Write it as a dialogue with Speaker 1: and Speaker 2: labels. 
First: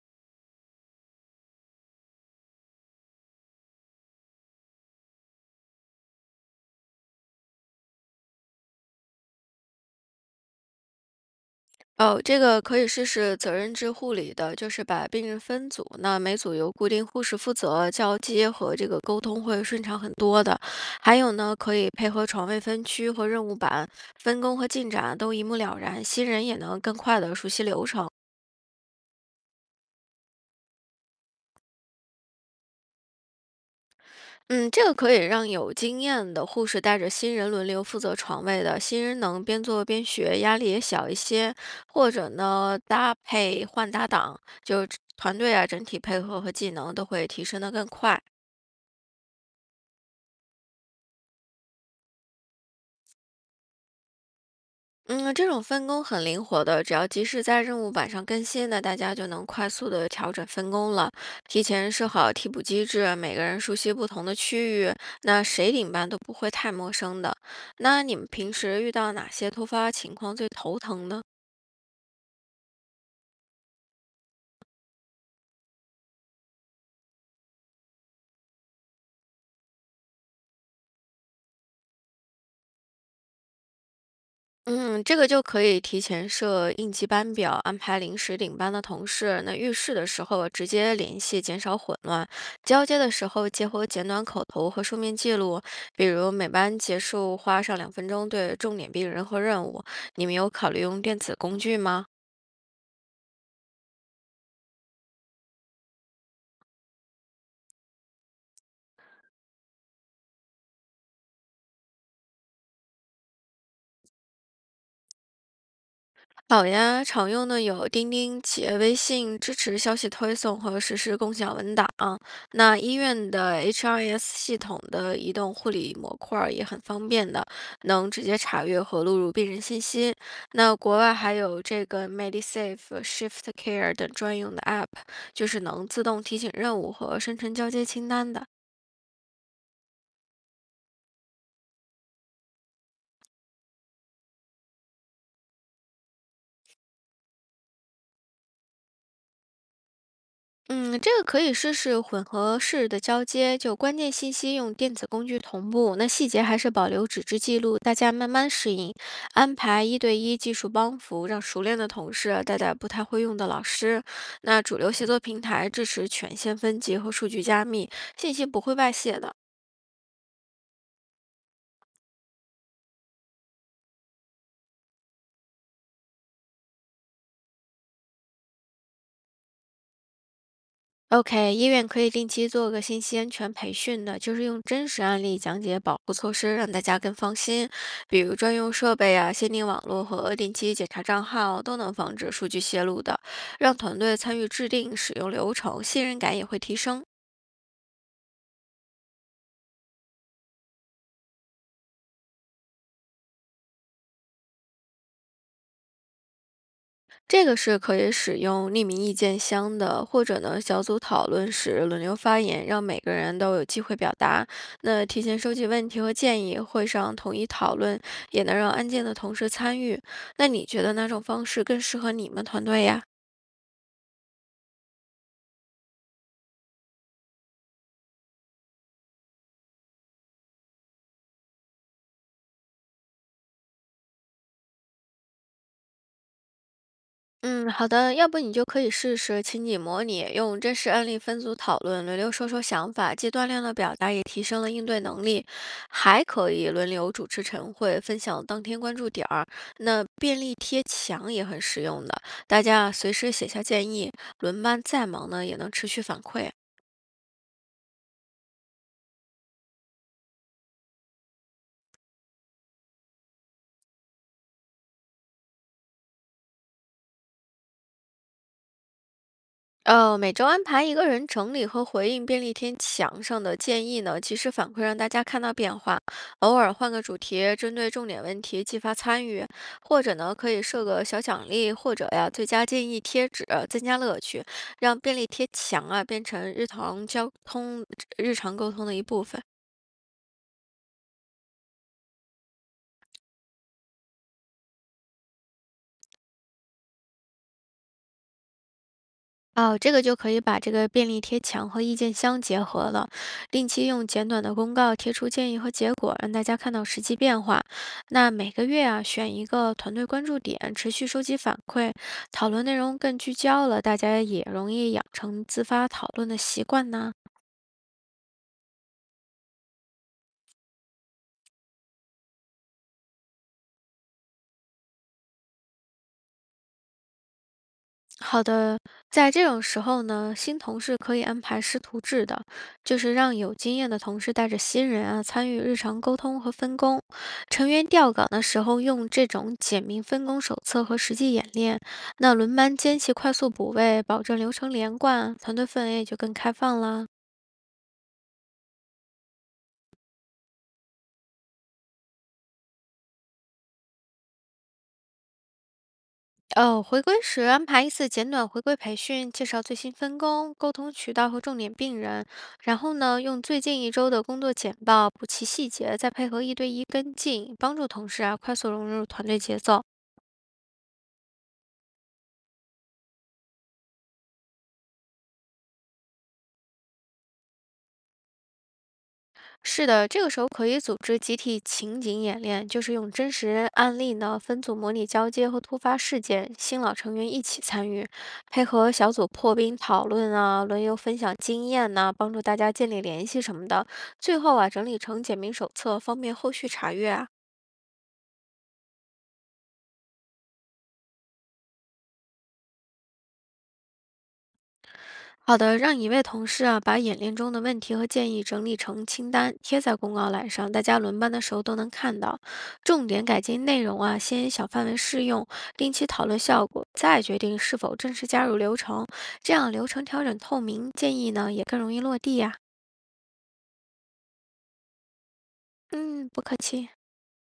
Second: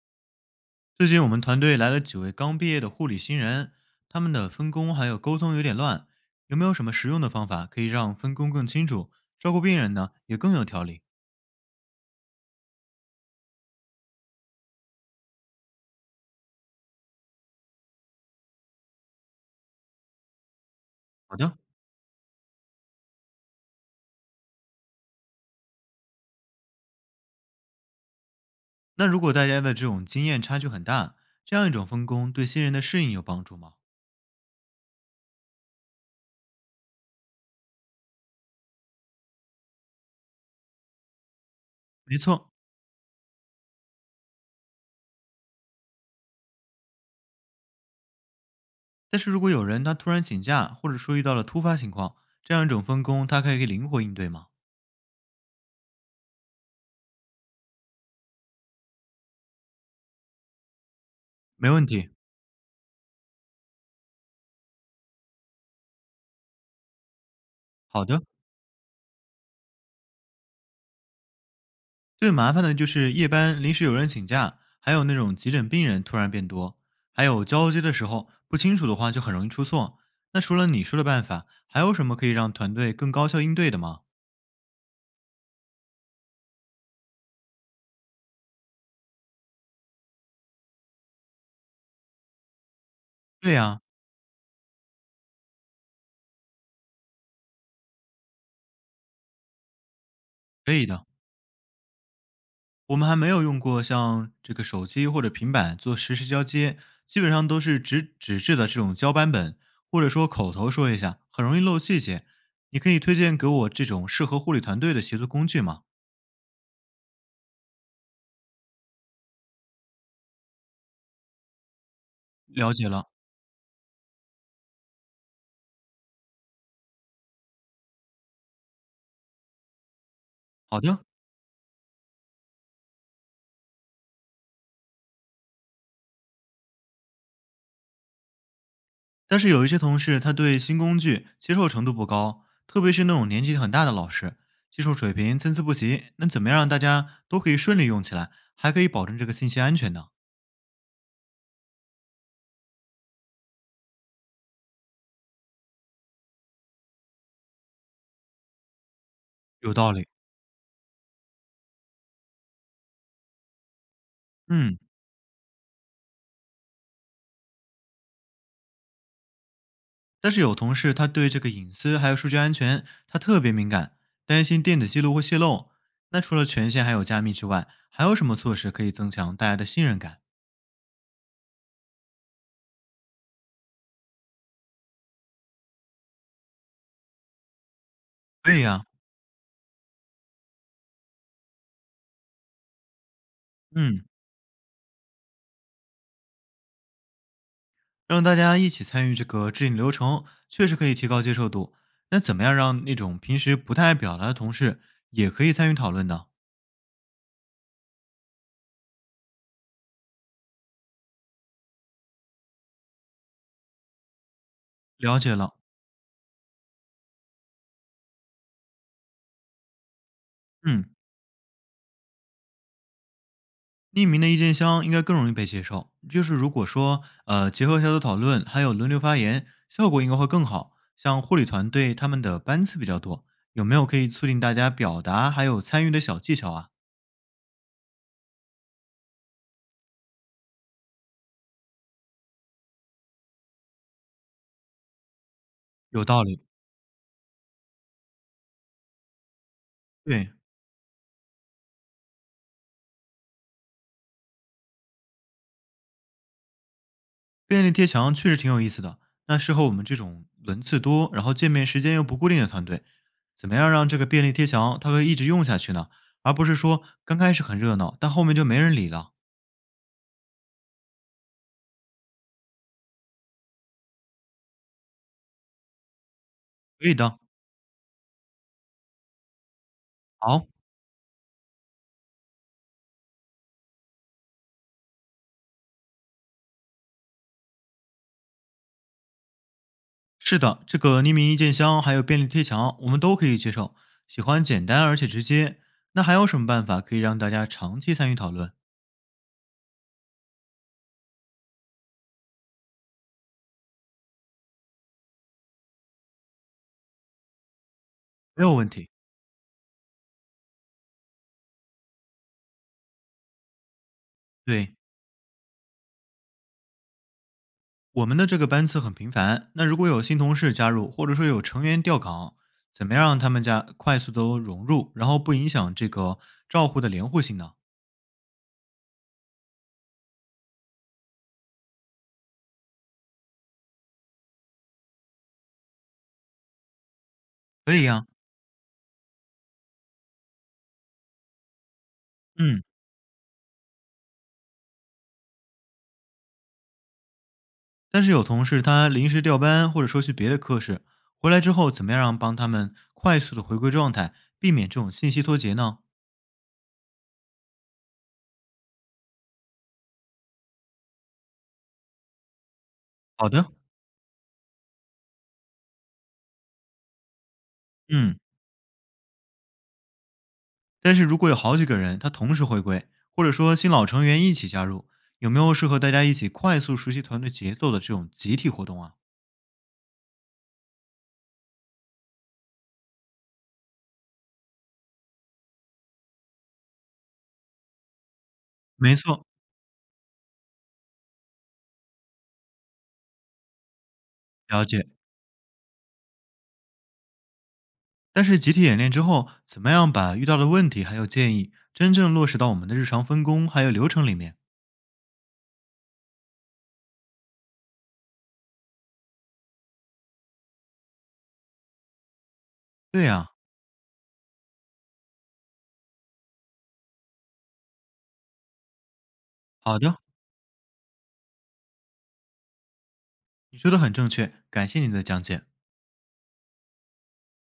Speaker 1: 最近我们团队来了几位刚毕业的护理新人，他们的分工还有沟通有点乱，有没有什么实用的方法可以让分工更清楚，照顾病人呢也更有条理？
Speaker 2: 哦，这个可以试试责任制护理的，就是把病人分组，那每组由固定护士负责，交接和这个沟通会顺畅很多的。还有
Speaker 1: 好
Speaker 2: 呢，
Speaker 1: 的。
Speaker 2: 可以配合床位分区和任务板，分工和进展都一目了然，新人也能更快的熟悉流程。
Speaker 1: 那如果大家的这种经验差距很大，这样一种分工对新人的适应有帮助吗？
Speaker 2: 嗯，这个可以让有经验的护士带着新人轮流负责床位的，新人能边做边学，压力也小一些。或
Speaker 1: 没
Speaker 2: 者
Speaker 1: 错。
Speaker 2: 呢，搭配换搭档，就是团队啊，整体配合和技能都会提升的更快。
Speaker 1: 但是如果有人他突然请假，或者说遇到了突发情况，这样一种分工他可以灵活应对吗？
Speaker 2: 嗯，这种分工很灵活的，只要及时在任务板上更新，那大家就能快速的调整分工了。提
Speaker 1: 没问
Speaker 2: 前设
Speaker 1: 题。
Speaker 2: 好替补机制，每个人熟悉不同的区域，那谁领班都不会太陌生的。那
Speaker 1: 好
Speaker 2: 你
Speaker 1: 的。
Speaker 2: 们平时遇到哪些突发情况最头疼呢？
Speaker 1: 最麻烦的就是夜班临时有人请假，还有那种急诊病人突然变多，还有交接的时候不清楚的话就很容易出错。那除了你说的办法，还有什么可以让团队更高效应对的吗？
Speaker 2: 嗯，这个就可以提前设应急班表，安排临时领班的同事。那遇事的时候直接联系，减少混乱；交接的时候
Speaker 1: 对
Speaker 2: 结
Speaker 1: 呀、
Speaker 2: 合简短口头和书面记录，比如每班结束花上2分钟对重点病人和任务。你们有考
Speaker 1: 可
Speaker 2: 虑
Speaker 1: 以
Speaker 2: 用
Speaker 1: 的。
Speaker 2: 电子工具吗？
Speaker 1: 我们还没有用过像这个手机或者平板做实时交接，基本上都是纸质的这种交班本，或者说口头说一下，很容易漏细节。你可以推荐给我这种适合护理团队的协作工具吗？
Speaker 2: 好呀，常用的有钉钉、企业微信支持消息推送和实时共享文档。
Speaker 1: 了
Speaker 2: 那
Speaker 1: 解
Speaker 2: 医
Speaker 1: 了，
Speaker 2: 院的 HRS 系统的移动护理模块儿也很方便的，能直接查阅和录入病人信息。那
Speaker 1: 好
Speaker 2: 国
Speaker 1: 的。
Speaker 2: 外还有这个 MediSafe、Shift Care 等专用的 App，就是能自动提醒任务和生成交接清单的。
Speaker 1: 但是有一些同事，他对新工具接受程度不高，特别是那种年纪很大的老师，技术水平参差不齐。那怎么样让大家都可以顺利用起来，还可以保证这个信息安全呢？
Speaker 2: 嗯，这个可以试试混合式的交接，就关键信息用电子工具同步，那细节还是保留纸质记录，大家慢慢适应。安
Speaker 1: 有
Speaker 2: 排
Speaker 1: 道
Speaker 2: 一
Speaker 1: 理，
Speaker 2: 对一技术帮扶，让熟练的同事带带不太会用的老师。那主
Speaker 1: 嗯。
Speaker 2: 流协作平台支持权限分级和数据加密，信息不会外泄的。
Speaker 1: 但是有同事他对这个隐私还有数据安全，他特别敏感，担心电子记录会泄露。那除了权限还有加密之外，还有什么措施可以增强大家的信任感？
Speaker 2: OK，医院可以定期做个信息安全培训的，就是用真实案例讲解保护措施，让大家更放心。比如专
Speaker 1: 对
Speaker 2: 用
Speaker 1: 呀、
Speaker 2: 设备啊、限定网络和定期检查账号，都能防止数据泄露的，让团
Speaker 1: 嗯。
Speaker 2: 队参与制定、使用流程，信任感也会提升。
Speaker 1: 让大家一起参与这个制定流程，确实可以提高接受度。那怎么样让那种平时不太爱表达的同事也可以参与讨论呢？
Speaker 2: 这个是可以使用匿名意见箱的，或者呢小组讨论时轮流发言，让每个人都有机会表达。那
Speaker 1: 了
Speaker 2: 提
Speaker 1: 解
Speaker 2: 前收
Speaker 1: 了，
Speaker 2: 集问题和建议，会上统一讨论，也能让案件的同事参与。那你觉
Speaker 1: 嗯，
Speaker 2: 得哪种方式更适合你们团队呀？
Speaker 1: 匿名的意见箱应该更容易被接受。就是如果说结合小组讨论，还有轮流发言，效果应该会更好。像护理团队他们的班次比较多，有没有可以促进大家表达还有参与的小技巧啊？
Speaker 2: 嗯，好的，要不你就可以试试情景模拟，用真实案例分组讨论，轮流说说想法，既锻炼了表达，也提升了应对能力，
Speaker 1: 有
Speaker 2: 还
Speaker 1: 道理，
Speaker 2: 可以轮流主持晨会，分享当天关注点儿。那
Speaker 1: 对，
Speaker 2: 便利贴墙也很实用的，大家随时写下建议，轮班再忙呢，也能持续反馈啊
Speaker 1: 便利贴墙确实挺有意思的，那适合我们这种轮次多，然后见面时间又不固定的团队。怎么样让这个便利贴墙它可以一直用下去呢？而不是说刚开始很热闹，但后面就没人理了？
Speaker 2: 呃，每周安排一个人整理和回应便利贴墙上的建议呢，及时反馈让大家看到变化。偶尔
Speaker 1: 可
Speaker 2: 换
Speaker 1: 以
Speaker 2: 个主
Speaker 1: 的。
Speaker 2: 题，针对重点问题激发参与，或者呢
Speaker 1: 好。
Speaker 2: 可以设个小奖励，或者呀最佳建议贴纸，增加乐趣，让便利贴墙啊变成日常交通、日常沟通的一部分。
Speaker 1: 是的，这个匿名意见箱还有便利贴墙，我们都可以接受，喜欢简单而且直接。那还有什么办法可以让大家长期参与讨论？
Speaker 2: 哦，这个就可以把这个便利贴墙和意见箱结合了，定期用简短的公告贴出建议和结果，让大家看到实际变化。那
Speaker 1: 没
Speaker 2: 每
Speaker 1: 有
Speaker 2: 个
Speaker 1: 问
Speaker 2: 月
Speaker 1: 题。
Speaker 2: 啊，选一个团队关注点，持续收集反馈，讨论内容更聚焦了，大家也容
Speaker 1: 对。
Speaker 2: 易养成自发讨论的习惯呢。
Speaker 1: 我们的这个班次很频繁，那如果有新同事加入，或者说有成员调岗，怎么样让他们家快速的融入，然后不影响这个照护的连护性呢？
Speaker 2: 好的，在这种时候呢，新同事可以安排师徒制的，就是让有经验的同事带着新人啊参与日常沟通和分工。成
Speaker 1: 可以
Speaker 2: 员
Speaker 1: 呀、
Speaker 2: 调岗的时候用这种简明分工手册和实际演练，那轮
Speaker 1: 嗯。
Speaker 2: 班间隙快速补位，保证流程连贯，团队氛围也就更开放啦。
Speaker 1: 但是有同事他临时调班，或者说去别的科室，回来之后怎么样让帮他们快速的回归状态，避免这种信息脱节呢？
Speaker 2: 回归时安排一次简短回归培训，介绍最新分工、沟通渠道和重点病人。然后呢，
Speaker 1: 好
Speaker 2: 用
Speaker 1: 的，
Speaker 2: 最近一周的工作简报补齐细节，再配合一对一跟进，帮助同
Speaker 1: 嗯。
Speaker 2: 事啊快速融入团队节奏。
Speaker 1: 但是如果有好几个人他同时回归，或者说新老成员一起加入，有没有适合大家一起快速熟悉团队节奏的这种集体活动啊？
Speaker 2: 是的，这个时候可以组织集体情景演练，就是用真实案例呢分组模拟交接和突发事件，新老成员一起参与，配合
Speaker 1: 没
Speaker 2: 小
Speaker 1: 错。
Speaker 2: 组破冰讨论啊，轮流分享经验呐、帮助大家建立联系什么的。最后
Speaker 1: 了
Speaker 2: 啊，整
Speaker 1: 解。
Speaker 2: 理成简明手册，方便后续查阅啊。
Speaker 1: 但是集体演练之后，怎么样把遇到的问题还有建议真正落实到我们的日常分工还有流程里面？
Speaker 2: 好的，让一位同事啊把演练中的问题和建议整理成清单，贴在公告栏上，大家轮班的时候都能看到。
Speaker 1: 对
Speaker 2: 重点
Speaker 1: 呀、
Speaker 2: 改进内容啊，先以小范围试用，定期讨论效果，再决定是否正式加入流程。这样
Speaker 1: 好
Speaker 2: 流
Speaker 1: 的，
Speaker 2: 程调整透明，建议呢也更容易落地呀、
Speaker 1: 你说的很正确，感谢你的讲解。
Speaker 2: 嗯，不客气。